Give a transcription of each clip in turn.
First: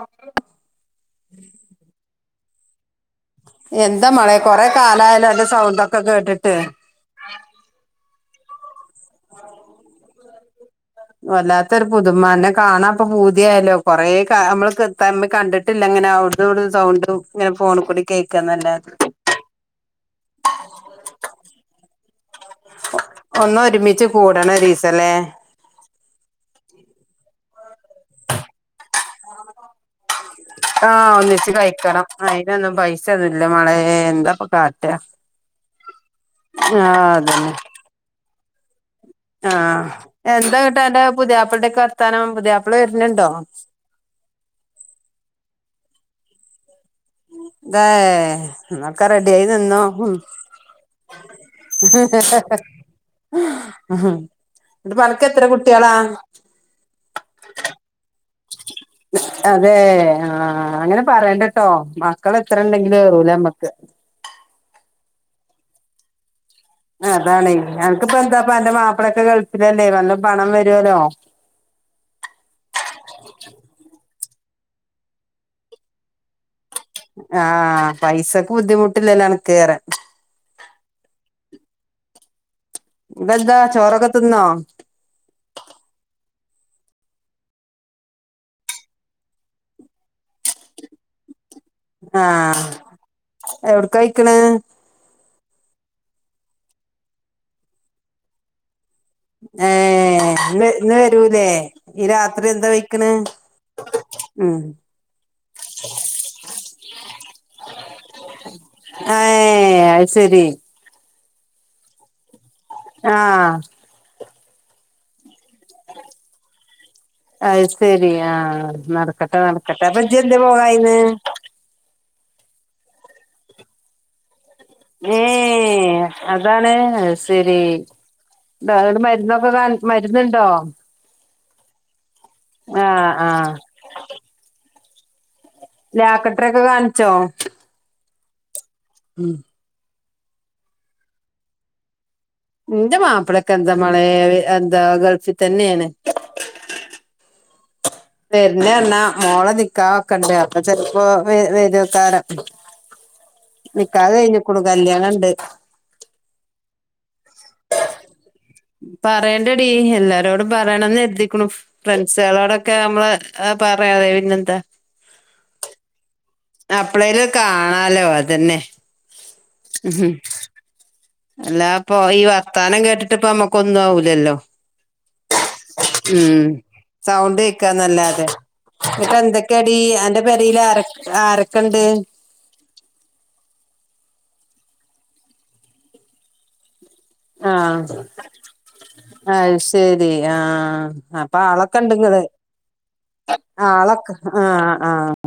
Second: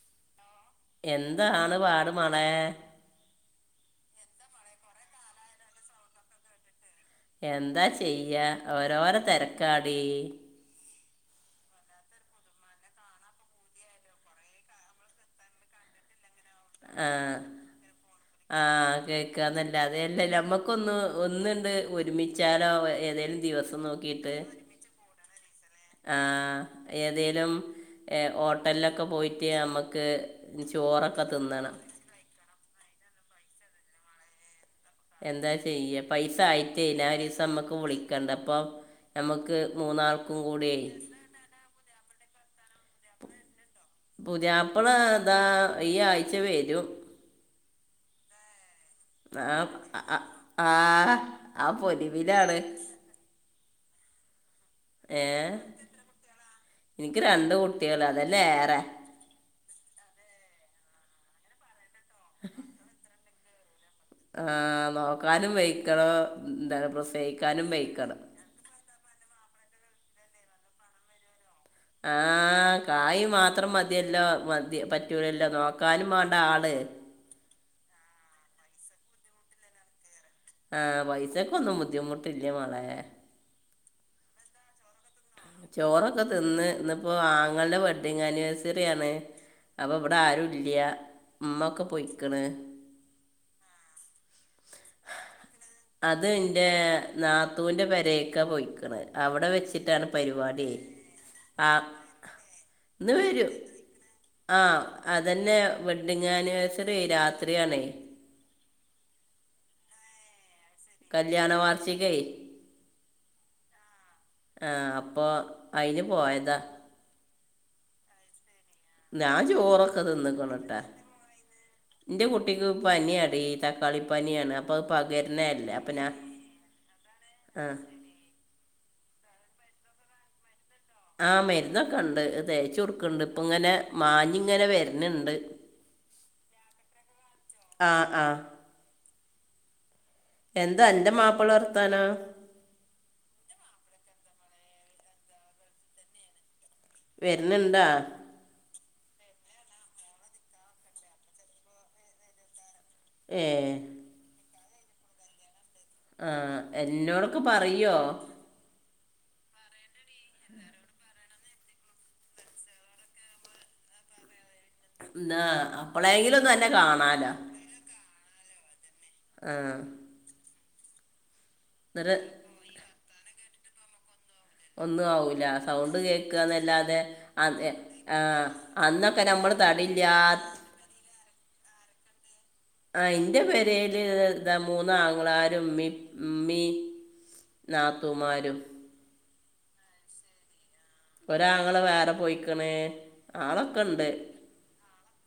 ഒക്കെ എന്നാ എന്താണ് പാട് മളെ എന്താ മളെ കൊറെ കാലായല്ലോ അന്റെ സൗണ്ട് ഒക്കെ കേട്ടിട്ട് എന്താ ചെയ്യ ഓരോരോ തെരക്കാടി വല്ലാത്ത ഒരു പുതുമ അനെ കാണാത്ത അപ്പ പൂതിയായല്ലോ കൊറേ കാല നമ്മള് തമ്മി കണ്ടിട്ടില്ല അങ്ങനെ ആവുട് അത ആ സൗണ്ട് ഇങ്ങനെ ഫോണിൽ കൂടി കേൾക്കാന്ന് അല്ലാതെ കെന്ന് അല്ലതെ ഞമ്മക്കൊന്ന് ഒന്നിണ്ട് ഒരുമിച്ച് ച്ചാലോ ഏതേലും ഒന്ന് ദിവസം ഒരുമിച്ച് നോക്കിട്ട് കൂടണം ഒരീസല്ലേ ആഹ് ഏതെലും എ ഹോട്ടലില് ഒക്കെ പോയിട്ട് ഞമ്മക്ക് ഇന്ന് ചോറാ ആഹ് ഒന്നിച്ച് കഴിക്കണം അയിന് ഒന്നും പൈസ ഒന്നും ഇല്ല മളെ എന്താ ഇപ്പ കാ എന്താ ചെയ്യ പൈസ ആയിട്ട് ആഹ് ഞാന് ഒരു ദിവസം അതന്നെ നമ്മക്ക് വിളിക്കണ്ട അപ്പ ആഹ് എന്താ കേട്ടാ എന്റെ പുതിയാപ്പടെ ഒക്കെ വർത്താനം പുതിയാപ്പിള വരണണ്ടോ പുതിയാപ്പള ഇതാ ഈ ആഴ്ച വെരും ദെ എന്ന ഒക്കെ റെഡി ആയി ആ നിന്നോ ആ- ആ ആ പൊലിവിലാണ് ഉം എന്നട്ട് പ്പഅനക്കത്ര കുട്ടിയളാ ഇനിക്ക് രണ്ട് കുട്ടിയളാ അതന്നെ ഏറെ അതെ ആഹ് അങ്ങനെ പറയണ്ടട്ടോ മക്കള് എത്ര ഉണ്ടെങ്കിലും കേറൂല നമ്മക്ക് ആ നോക്കാനും വെയ്ക്കണം എന്ത പ്രസവി ക്കാനും വെയ്ക്കണം ഇപ്പന്റെ മാപ്പളെ ഒക്കെ ഗൾഫിലല്ലേ നല്ല പണം വരുല്ലോ ആഹ് കായ് മാത്രം മതിയല്ലോ മതി പറ്റൂലല്ലോ നോക്കാനും വേണ്ട ആള് ആഹ് പൈസക്ക് ബുദ്ധിമുട്ടില്ലല്ല അനക്ക്റയാ ആഹ് പൈസക്കന്നും ബുദ്ധിമുട്ടില്ലേ മളെ ന്നതാ ചോറക്കത്തന്നോ ചോറൊക്കെ തിന്ന് ഇന്നിപ്പോ ആങ്ങളന്റെ വെഡ്ഡിങ് ആനിവേഴ്സറിയാണ് അപ്പൊ ഇവിടെ ആരും ഇല്ല്യ ഉമ്മക്കെ ആഹ് എവിടെക്കാ കഴിക്കണ അത് ന്റെ നാത്തൂന്റെ പേരെക്കെ പൊയിക്കണ് അവിടെ വെച്ചിട്ടാണ് ഏഹ് പരിപാടി ഇന്ന് ഇന്ന് വരൂലേ ആ ഈ രാത്രി എന്താ വയ്ക്കണ് ആഹ് അതന്നെ വെഡ്ഡിങ് ആനിവേഴ്സറി രാത്രി ആണേ ഏഹ് അയ്ശരി കല്യാണ വാർഷികേ ആഹ് ആഹ് അപ്പൊ അയ്ന് പോയതാ അത് ശെരി ആഹ് നടക്കട്ടെ ഞാൻ നടക്കട്ടെ ചോറൊക്കെ അപ്പ ജ്ജ് എന്ത് പോകായിന്ന് ന്റെ കുട്ടിക്ക് പനിയാഡീ തക്കാളി പനിയാണ് അപ്പൊ അത് പകരണല്ലേ അപ്പൊ ഏഹ് ഞാൻ അതാണ് അഅ് സരി ആ ഇഹ് മരുന്നൊക്കെ കാ മരുന്നുണ്ടോ ആഹ് മരുന്നൊക്കെ ഉണ്ട് തേച്ച് ആഹ് കൊടുക്ക്ണ്ട് ഇപ്പ ആഹ് ഇങ്ങനെ മാഞ്ഞിങ്ങനെ വരണണ്ട് ലാക്കട്ടൊറെക്കെ കാണിച്ചോ ആഹ് ആഹ് ഉം എന്താ അന്റെ മാപ്പിള വർത്താനാ ന്റെ മാപ്പൾക്കെന്താ മളെ എന്താ ഗൾഫി തന്നെയാണ് വരണണ്ടാ വെരുന്ന എണ്ണാ മോളെ നിക്കാഹൊക്കെണ്ട് അപ്പൊ ചെലപ്പോ വ വേരുവക്കാരം ഏഹ് ക്കാഹ് കഴിഞ്ഞിക്കുണു കല്യാണണ്ട് ആഹ് എന്നോടൊക്കെ പറയോ പറയണ്ടടി എല്ലാരോടും പറയണന്ന് എരുതി ക്ക്ണു ഫ്രണ്ട്സുകളോടൊക്കെ നമ്മള് പറയാറേ പിന്നെന്താ എന്നാ അപ്പോളെങ്കിലു ഒന്നന അപ്പളെലു കാണാലോ അതന്നെ ആ ഉം അല്ല അപ്പൊ എന്നിട്ട് ഈ ഒയ് ത്താ. നം കേട്ടിട്ടപ്പ നമ്മുക്കൊന്നും ആവൂലല്ലോ ഒന്നു ആവൂല്ല സൗണ്ട് ഉം കേക്കന്നല്ലാതെ അ ആഹ് ന്നിട്ട് എന്തൊക്കെടി അന്റെ പേരേല് ആരെ ആരൊക്കെണ്ട് ആഹ് ഇന്റെ പേരേല് എന്താ മൂന്നാങ്ങളാരും ഇ മ്മീം നാത്തുമാരും അഅ് ശരി ആഹ് അപ്പൊ ആളൊക്കെ ഒരാങ്ങള് വേറെ ഇണ്ടങ്ങള് പോയിക്കണ് ആളൊക്കെ ആഹ് ആഹ്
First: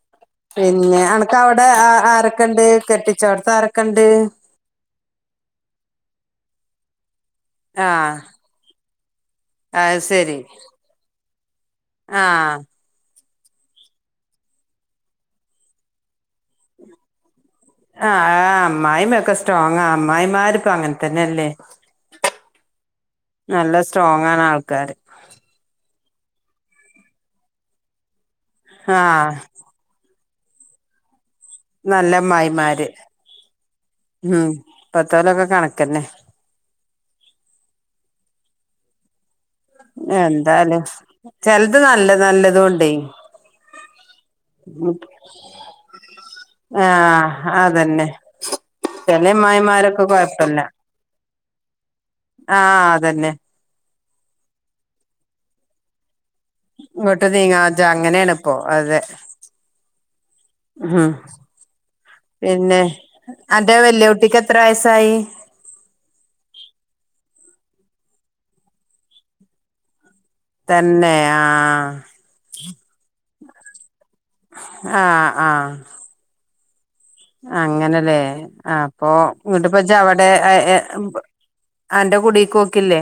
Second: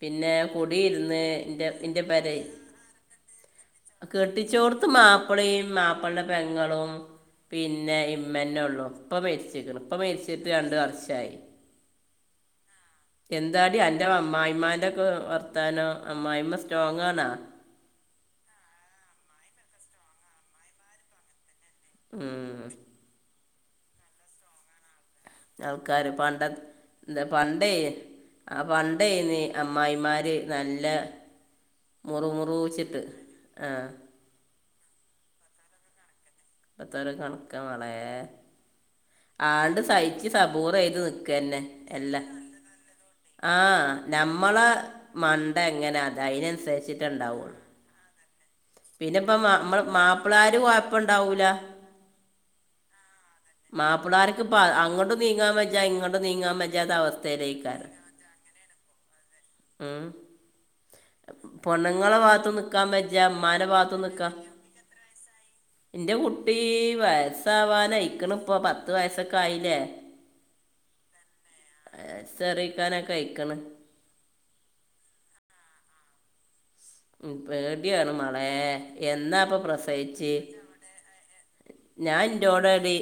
പിന്നെ പിന്നെ കുടിയിരുന്ന് അനക്ക് അവിടെ ഇന്റെ ഇൻ്റെ പേരെ ആരൊക്കെണ്ട് കെട്ടിച്ചോടത്ത് ആരൊക്കെണ്ട് കെട്ടിച്ചോട് ത്ത് മാപ്‌ളെം മാപ്പ്ളൻ്റെ പെങ്ങളും പിന്നെ ആഹ് ഇമ്മന്നെ ഉള്ളൂ ഉപ്പ മരിച് ട്ടിക്ക്ണ് ഇപ്പ അത് ശരി മരിച്ചിട്ട് രണ്ട് വർഷായി ആഹ് എന്താടി അന്റെ അമ്മായിമ്മാന്റൊക്കെ വർത്താന അമ്മായിമ്മ സ്ട്രോങാണാ ആഹ് ഹ് അമ്മായമ്മൊക്കെ സ്ട്രോങാ അമ്മായിമ്മാര്പ്പ അങ്ങനെ തന്നല്ലേ ഉം നല്ല സ്ട്രോങ്ങാണ് ആൾക്കാര് ആൾക്കാര് പണ്ട ന്താ പണ്ടെയ് ആ പണ്ടെയ്‌നി ആഹ് അമ്മായിമാര് നല്ല മുറു മുറു നല്ലമ്മായിമാര് ച്ചിട്ട് ആഹ് ഉം പത്തോലൊക്കെ കണക്കന്നെ ഇപ്പത്തൊര് കണക്ക മളെ ആണ്ട് സഹിച്ച് എന്താലും സബൂറെയ്ത് നിക്കന്നെ ചെലത് നല്ല നല്ലതുണ്ടേ ആഹ് നമ്മള മണ്ട എങ്ങനെ അത അയ്നൻസരിച്ചിട്ട അ ആഹ് അതന്നെ ചെലമ്മായിമാരൊക്കെ കൊയപ്പല്ല ണ്ടാവൂല ആഹ അതന്നെ മാപ്പിളാർക്ക് ഇപ്പ അങ്ങട്ടും നീങ്ങാ വജ്ജ ഇങ്ങോട്ടു നീങ്ങാ വ ഇങ്ങോട്ട് നീങ്ങാ വജ്ജ അങ്ങനായണ ഇപ്പോ അതെ ഉ ഉം പൊണ്ണുങ്ങളെ ഭാഗത്തു നിക്കാ മജ ഉമ്മാന്റെ ഭാഗത്തു നിക്കാം ത്തയസായി എന്റെ കുട്ടി വയസ്സവാനയിക്കണ ഇപ്പൊ പത്ത് വയസ്സൊക്കെ ആയില്ലേ തന്നെയ ആഹ് സെറിക്കാനാ കഴിക്കണു ആഹ് ആഹ് ഉ പേടിയാണ് അങ്ങനല്ലേ മളെ അപ്പൊ എന്നന്താപ്പൊ ഇങ്ങട്ടിപ്പ ഇജ്ജ് അവിടെ പ്രസവിച്ച് അന്റെ ഞാൻ കുടീക്ക് എൻറ്റോടടി പോക്കില്ലേ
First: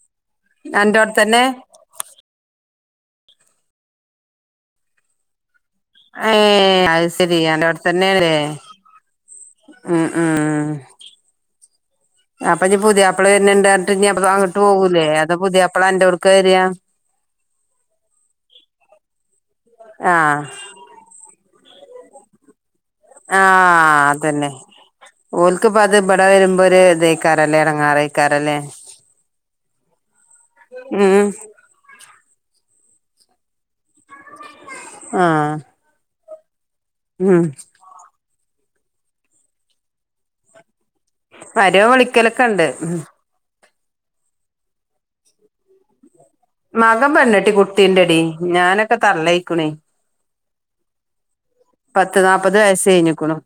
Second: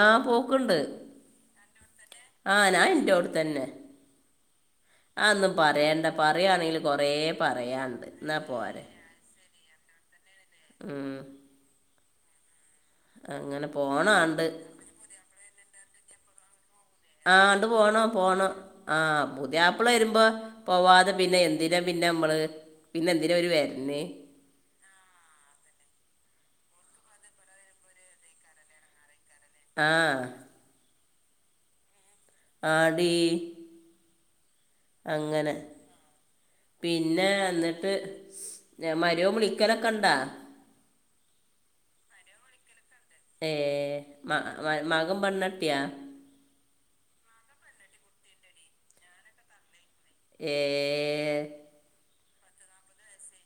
ആ ഹ്പോക്കണ്ട് അന്റോടെ തന്നെ ആനാ എന്റോടെ തന്നെ ആ ഒന്നും പറയാണ്ട എ ഏ പറയുയാണെങ്കിൽ അത് കുറേ ശരി അന്റെ അവിടെ പറയാനുണ്ട് തന്നെയാല്ലേ എന്നാ പോരെ ഉം ഉം ഉം അപ്പൊ ഞ പുതിയയാപ്പളള് അങ്ങനെ വരണ്ടിട്ട് ഇ പോണാണ്ട് അങ്ങട്ട് പോകലേ അതാ പുതിയാപ്പിള എന്റെടുക്ക വരിയാ ആഹ് അണ്ട് പോണ പോണം ആഹ പുതിയയാപ്പിള് വരുമ്പോ ആഹ് പോവാതെ പിന്നെ എ പിന്നെ പിന്നെ നമ്മള് പിന്നെ എന്തിന അവരു വരണേ തന്നെ ഓൽക്കിപ്പ അത് ഇവിട വരുമ്പോ ഒരു ഇതക്കാറല്ലേ ഇടങ്ങാറക്കാറല്ലേ ആഹ് ഉം ആടി അങ്ങനെ ആഹ് പിന്നെ ഉം എന്നിട്ട് മരുമോൻ വിളിക്കലൊക്കെ ഉണ്ടാ വരോം വിളിക്കലൊക്കെ ഉണ്ട് ഏ മകൻ പെണ്ണ് കെട്ടിയാ മകൻ പെണ്ണിട്ടി കുട്ടീ ഉണ്ടെടീ ഞാനൊക്കെ തള്ള ആയിക്കണേ ഏ പത്ത് നാപ്പത് വയസ് കഴിഞ്ഞേക്കണ്ടു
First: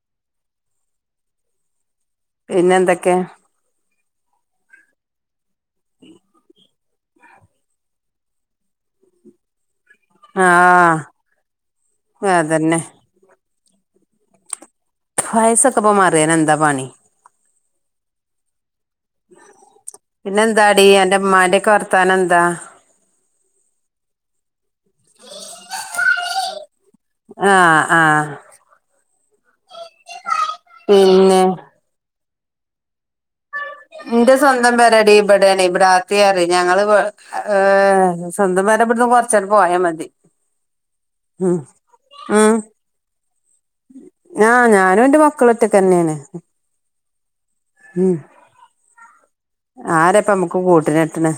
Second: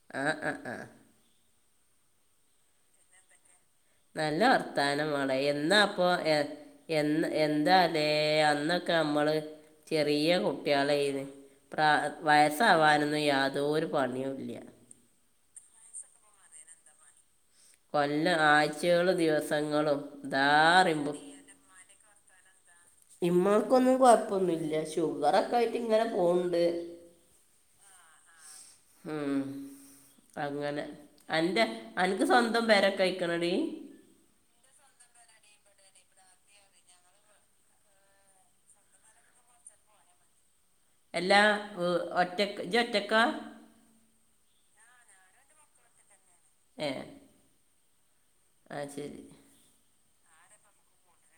[unintelligible] പിന്നെ എന്തൊക്കെ നല്ല വർത്താനംമാളെ എന്നാ അപ്പൊ എ എന്താലേ അന്നൊക്കെ നമ്മള് ചെറിയ കുട്ടികള ആഹ് പ്ര അതന്നെ വയസ്സാവാനൊന്നും യാതൊരു പണിയുംല്ല വയസൊക്കെ പ്പ മാറിയ നന്താ പണി കൊല്ലം ആഴ്ചകളും ദിവസങ്ങളും ഇതാ അറിയും പം മ്മാന്റെ ക്കെ വർ ത്താനംന്താ ഇമ്മക്കൊന്നും കൊഴപ്പൊന്നുംല്ല ഷുഗർ ഒക്കെ ആയിട്ട് ഇങ്ങനെ പോണുണ്ട് ആഹ് ആഹ് ഉ അങ്ങനെ പിന്നെ അന്റെ അൻക്ക് സ്വന്തം പേരെക്കെ ആയെക്കണടീ എന്റെ സ്വന്തം പേരാടി ഇവിടെയാണ് ഇവിടെ ആത്തിയറി ഞങ്ങള് സ്വന്തം പരാ ഇവടുന്ന് കൊർ ചെറുപ്പായ മതി എല്ലാ ഉം ഉം ഒറ്റക്ക് ജ്ജ് ഒറ്റക്ക ആഹ് ഞാനും ന്റെ മക്കളും ഒറ്റക്കന്നേണ് അയ്ശരി ആരപ്പ മ്മക്ക് കൂട്ടിനിട്ട്ണ്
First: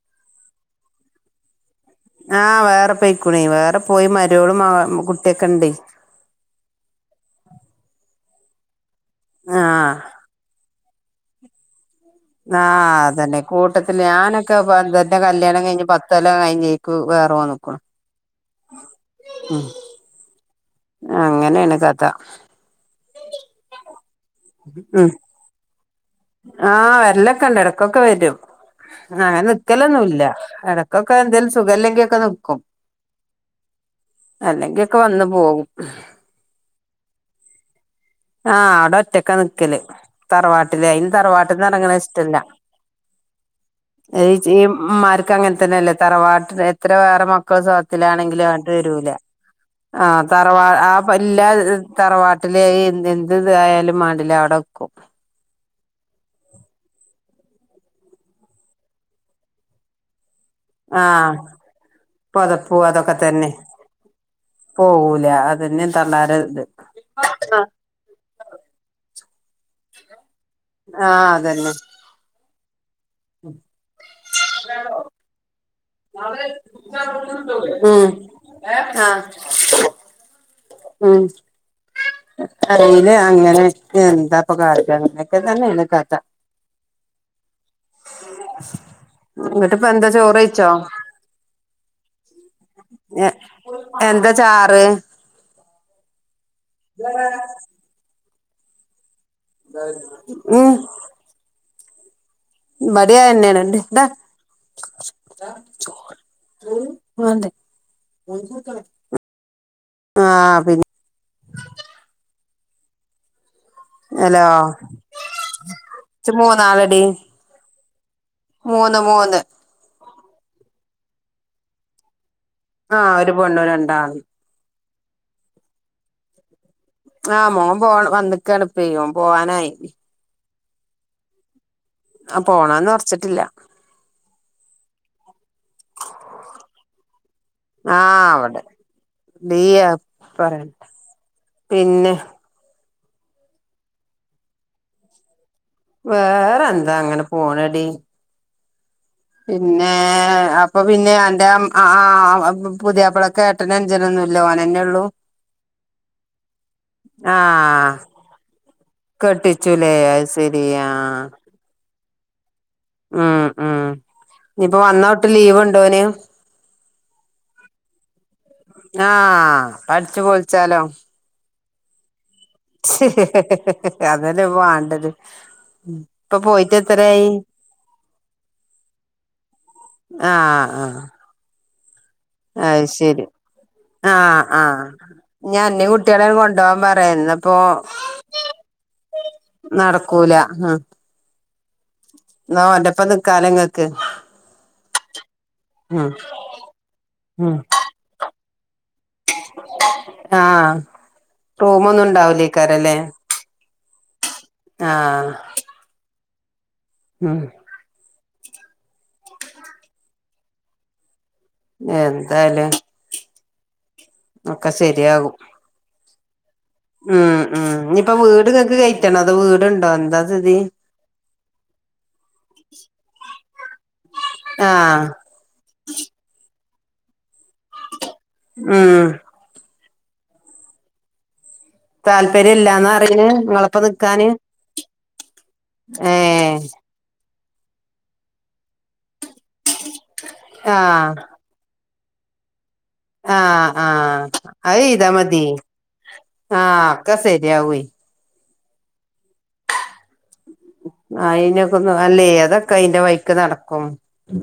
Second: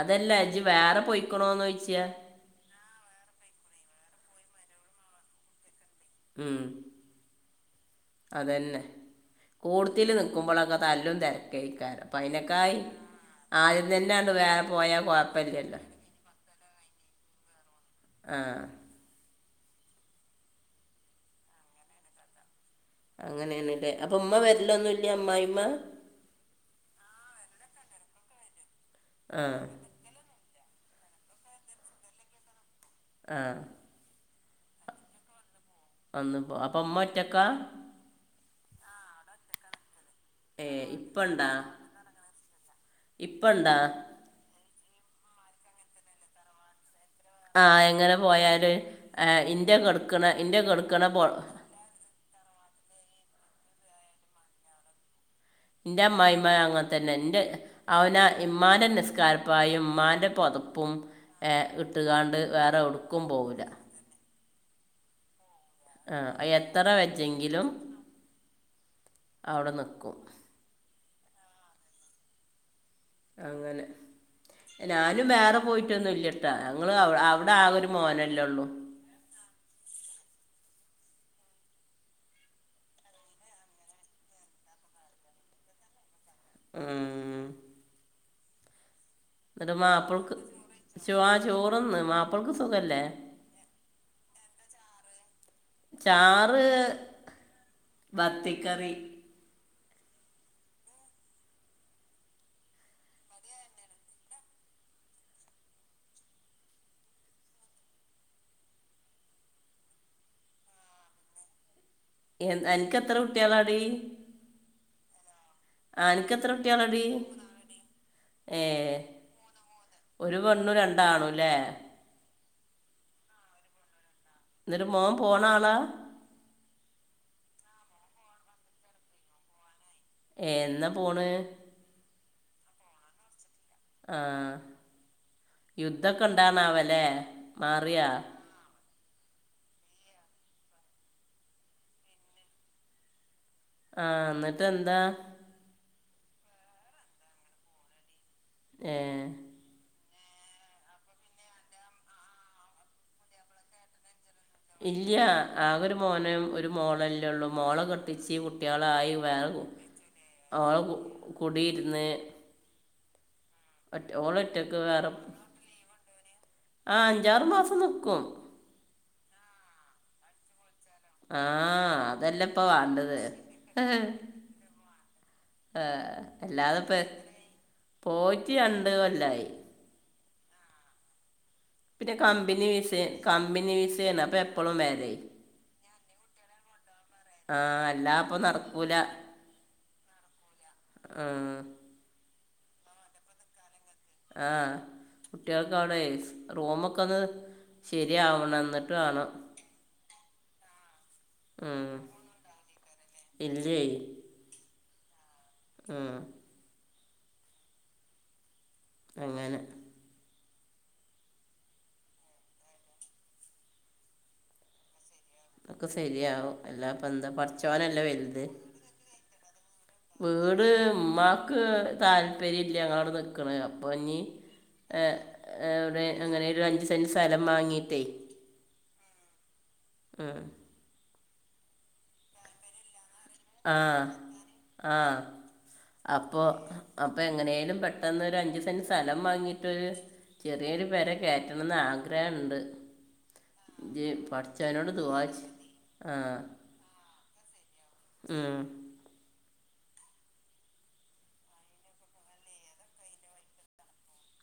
അതല്ല ജ്ജ് വേറെ പൊയിക്കണോന്ന് ചോയ്ച്ച ആഹ് വേറെ പെയ്ക്കുണേ വേറെ പോയി മരോളും മാ കുട്ടിയൊക്കെ ഇണ്ടേ ഉം അതന്നെ ആഹ് കൂടുത്തിൽ നിക്കുമ്പോളൊക്കെ തല്ലും തെരക്കായിക്കാരം ആഹ് അതന്നെ കൂട്ടത്തില് ആണ്ട് വേറെ പോയാൽ ഞാനൊക്കെപ്പന്തെന്റെ കല്യാണം കുഴപ്പമില്ലല്ലോ കയിഞ്ഞ് പത്തൊല്ലം കയിഞ്ഞേ ക്ക്‌ വേറെ പോന്ന്ക്ക്‌ണു ആഹ് ഉം അങ്ങനേണ് കഥ അങ്ങനേണ്ല്ലേ അപ്പൊ ഉമ്മ വെരല്ലൊന്നുല്ല ഉം അമ്മായിമ്മ ആഹ് വെരലൊക്കെ ഇണ്ട് എടക്കൊക്കെ വെരും ആ അങ്ങനെ നിക്കലൊന്നൂല്ല എടക് ക്കൊക്കെന്തേലും സുഖല്ലെങ്കി ഒക്കെ നിക്കും ആഹ് അല്ലെങ്ക്യൊക്കെ വന്ന് പോവും വന്ന്പ്പോ അപ്പം ഉമ്മൊറ്റക്കാ? ആഹ് ആടെ ഒറ്റക്കാ നിക്കല് ഏ തറവാട്ടില് അയിന് ഇപ്പണ്ടാ തറവാട്ടിന്ന് എറങ്ങണ ഇഷ്ട്ടല്ല ഇപ്പണ്ടാ അയ് ജ്ജീ ഇമ്മാർക്ക് അങ്ങനെ തന്നെയല്ലേ തറവാട്ടിൽ എത്ര വേറെ മ ക്കള് ആ എങ്ങനെ സൊഖത്തിലാണെങ്കിലും പോയാൽ അങ്ങട്ട് വെരൂല ഇൻ്റെ ആഹ് കിടക്കണ ഇൻ്റെ തറവാ കിടക്കണ ആഹ് ഇല്ല പൊ [unintelligible] തറവാട്ടില് എ എന്ത് ഇതായാലും മാണ്ടിലാ അവിടെക്കും ന്റെ അമ്മായിമ്മ അങ്ങൻ തന്നെ ഇന്റെ അവനാ ഇമ്മാന്റെ നിസ്കാരപ്പായും ഇമ്മാന്റെ പൊതപ്പ് പ്പും ആഹ് ഏഹ് ഇട്ടുങ്കാണ്ട് വേറെ പൊതപ്പും എവിടുക്കും പോവൂല്ലാ പോവൂലാ അത് ആഹ് എത്ര ആഹ് വജ്ജങ്കിലും അവിടെ നിക്കും. ആഹ് അതന്നെ അങ്ങനെ ഞാനും വേറെ പോയി റ്റൊന്നും ഇല്ലട്ടാ ഞങ്ങള് അവ് അവിടെ ആകൊരു ഉം മോനല്ലേ ഉള്ളൂ ആഹ് ഉം അറിയിലാ അങ്ങനെ എന്താപ്പ കാട്ടാ അങ്ങനെക്കെ തന്നേണ് കഥ ആഹ് ന്നിട്ട് ഇങ്ങട്ടിപ്പ എന്താ മാപ്പിൾക്ക് ചോറ് കഴിച്ചോ [unintelligible] ആഹ് ചോറ്ന്ന് മാപ്പിളക്ക് സുഖല്ലേ ഞാ എന്താ ചാറ് ചാറ് മത്തിക്കറി ഉം ഇബടീം അയന്നേണ് [unintelligible] ചോറ് വാണ്ടേ ആഹ് പിന്നെ എൻ അനക്ക് എത്ര കുട്ട്യാളാടി? ഹലോ ആഹ് ഇച്ച് ആനക്ക് എത്ര കുട്യാളെടി? മൂന്നാളെടി നാല് ഏഹ് മൂന്ന് മൂന്ന് ഒരു പെണ്ണും രണ്ടാണൂല്ലേ ആഹ് ഒരു പെണ്ണും രണ്ടാണും ഇന്ന്ട്ട് മോൻ പോണാളാ ആഹ് മോൻ പോവാ വന്ന്ക്കാണിപ്പേ ഓൻ പോവാനായി ഏഹ് എന്നാ പോണ്? ആഹ് പോണൊന്നും ഒറച്ചിട്ടില്ല ആഹ് യുദ്ധൊക്കെ ഇണ്ടാണാവോല്ലേ? ആ അവടെ ബീ പറ പിന്നെ ആഹ് ന്നിട്ട് എന്താ വേറെന്താ അങ്ങനെ പോണടി ഏഹ് പിന്നെ അപ്പൊ പിന്നെ അന്റെ ആ ബ പു പുതിയപ്പളൊക്കെ ഇല്ല ആകൊരു മോനു ഒരു മോളല്ലേള്ളൂ മോള ആഹ് കെട്ട ട്ടിച്ച് കുട്ട്യാളായി വേറെ കെട്ടിച്ചുലേ അത് ശരി ഓള ആ കു കുടിയിരുന്ന് ഉം ഉം ഒറ്റ ഓളൊറ്റക്ക് ഇനിയിപ്പോ വേറെ വന്നോട്ട് ലീവ് ഉണ്ടോന് ആഹ് അഞ്ചാറ്മാസം നിക്കും ആഹ് അപ്പംഅടിച്ച് പൊളിച്ചാലോ ആ അതല്ലേപ്പാ വാണ്ടത് തെ വാണ്ടത് ഏഹ് ഇപ്പൊ പോയിട്ട് അല്ലാതെപ്പ എത്രായി പോയിറ്റ് രണ്ട് കൊല്ലായി ആഹ് ആ പിന്നെ കമ്പിനിവിസ കമ്പിനിവിസേണ് അപ്പൊ എപ്പളു വെരെ ഞ്ഞി അന്നീ കുട്ട്യോളെ കൊണ്ടുവാപറയിന്നപ്പോ ആ അല്ല അപ്പൊ നടക്കൂല നടക്കൂല അഹ് ആ ന്നാഓൻ്റൊപ്പ നിക്കാല ങ്ങക്ക് ആഹ് കുട്ട്യൾക്കവിടെ റൂമൊക്കൊന്ന് ഉം ശരിയാവണന്നിട്ട് വേണം ആഹ് റൂമൊന്നും ഇണ്ടാവുലേക്കാരല്ലേ ഇല്ലേയ് ആഹ് ഉംഹ് ഉംഹ് അങ്ങനെ എന്താല്ലേ ഒക്കെ സെരിയാ വും ഒക്കെ സെരിയാ വും ഉം ഉം ഇനിപ്പ വീട് ഇങ്ങക്ക് കയറ്റണോ അതോ വീട്ണ്ടോ വീട് ഇമ്മാക്ക് താല്പര്യല്ല ഞങ്ങളടെനിക്കണ അപ്പൊ ഇനി ആഹ് ഏഹ് എവിടെ എങ്ങനെ ലും അഞ്ചുസെന്റ് സെലം മാങ്ങീട്ടേ ഉംഹ് ആഹ് താല്പര്യല്ലാന്നറിന് ആ നിങ്ങളൊപ്പനിക്കാന് ആ ഏഹ് അപ്പോ എങ്ങനേലും പെട്ടെന്നൊരു അഞ്ച് സെന്റ് സെലം വാങ്ങിയിട്ട് ചെറിയൊരു ആഹ് പെരകേറ്റ ണന്ന് ആഗ്രഹണ്ട് ആഹ് ആഹ് അഹ്യ് ദുവാ ചെയ്യ്. തമതി ആഹ് ക്കസെറിയാവേ ഉംഹ് ആഹ് അയിനൊക്കെ അല്ലേ അതൊക്കെ അയിന്റെ വൈയിക്ക് നടക്കും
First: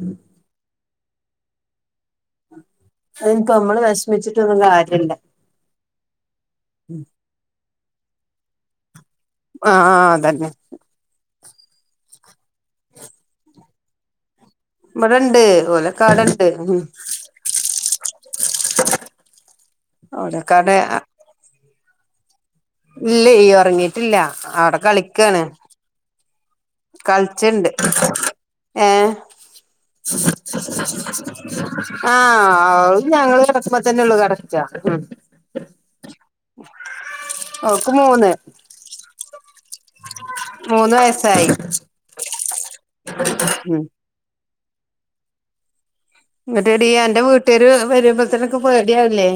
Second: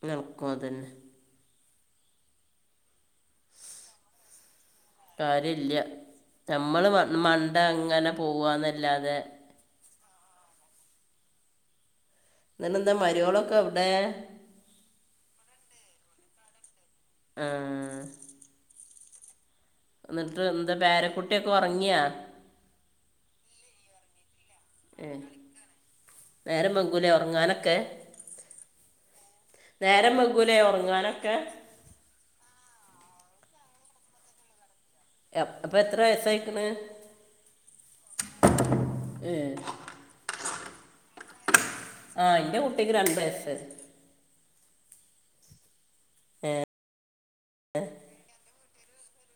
നടക്കുഅതന്നെ അതനിപ്പ അമ്മള് വെഷമിച്ചിട്ടൊന്നുകാര്യല്ല കാര്യല്ല നമ്മള് മ മണ്ട അങ്ങനെ പോവന്നല്ലാതെ ആഹ് അതന്നെ പിന്നന്താ മരുയോളൊക്കെ എവിടെ ഇബിടെണ്ട് ഓലക്കാടണ്ട് ഉം ആഹ് എന്നിട്ട് എന്താ ഓലക്കാടെ പേരക്കുട്ടിയൊക്കെ ഒറങ്ങിയാ ഇല്ലേയ് ഒറങ്ങിട്ടില്ല അവിടെ ഏ, കളിക്കാണ് നേരം വെങ്കൂലെ കളിച്ച്ണ്ട് ഉറങ്ങാനൊക്കെ? ഏഹ് നേരം വെഗുലേ ഉറങ്ങാനൊക്കെ? ആഹ് ഓൾഞങ്ങള് കടക്കുമ്പ തന്നെള്ളൂ കടക്ക. അപ്പൊ എത്ര വയസായിക്ക്ണ് ഓക്ക് മൂന്ന് ഏ മൂന്ന് വയസായി. ആഹ് ഇന്റെ കുട്ടിക്ക് രണ്ട് വയസ്സ് ഇങ്ങട്ടടീ അന്റെ വീട്ടേര് വെരുമ്പത്തനൊക്കെ പേടിയാവല്ലേ?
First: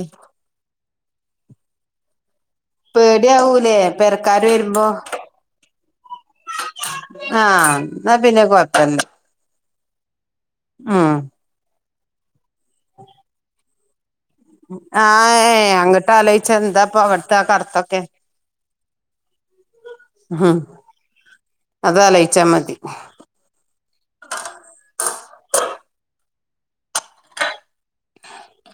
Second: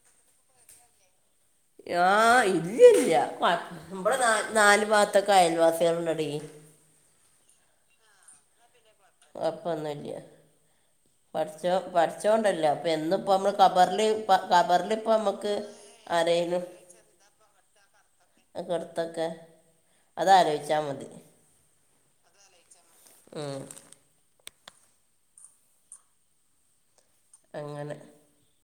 ആഹ് ഇല്ല ഇല്ല പേടിയാവൂലേ ബടെ ന പെരക്കാര് വരുമ്പോ നാല് ഭാഗത്തൊക്കെ അയൽവാസികൾ ഇണ്ടടീ. ആഹ ന്ന പിന്നെ കുഴപല അപ്പൊന്നും ല്ല ഉം പഠചൊം പഠചൊംണ്ടല്ലോ പ്പോ എന്നുപ്പം അമ്മൾ കബറ്‌ല് ആഹ അങ്ങട്ട്ആലോയിച്ചാ ആരെങ്കിലും എന്താപ്പൊ അവിടുത്തെ കടുത്തൊക്കെ ഒക്കെ അടുത്തൊക്കെ അത് ഹും ആലോചിച്ചാൽ മതി അതാലോയിച്ചാ മതി ഉം.. അങ്ങനെ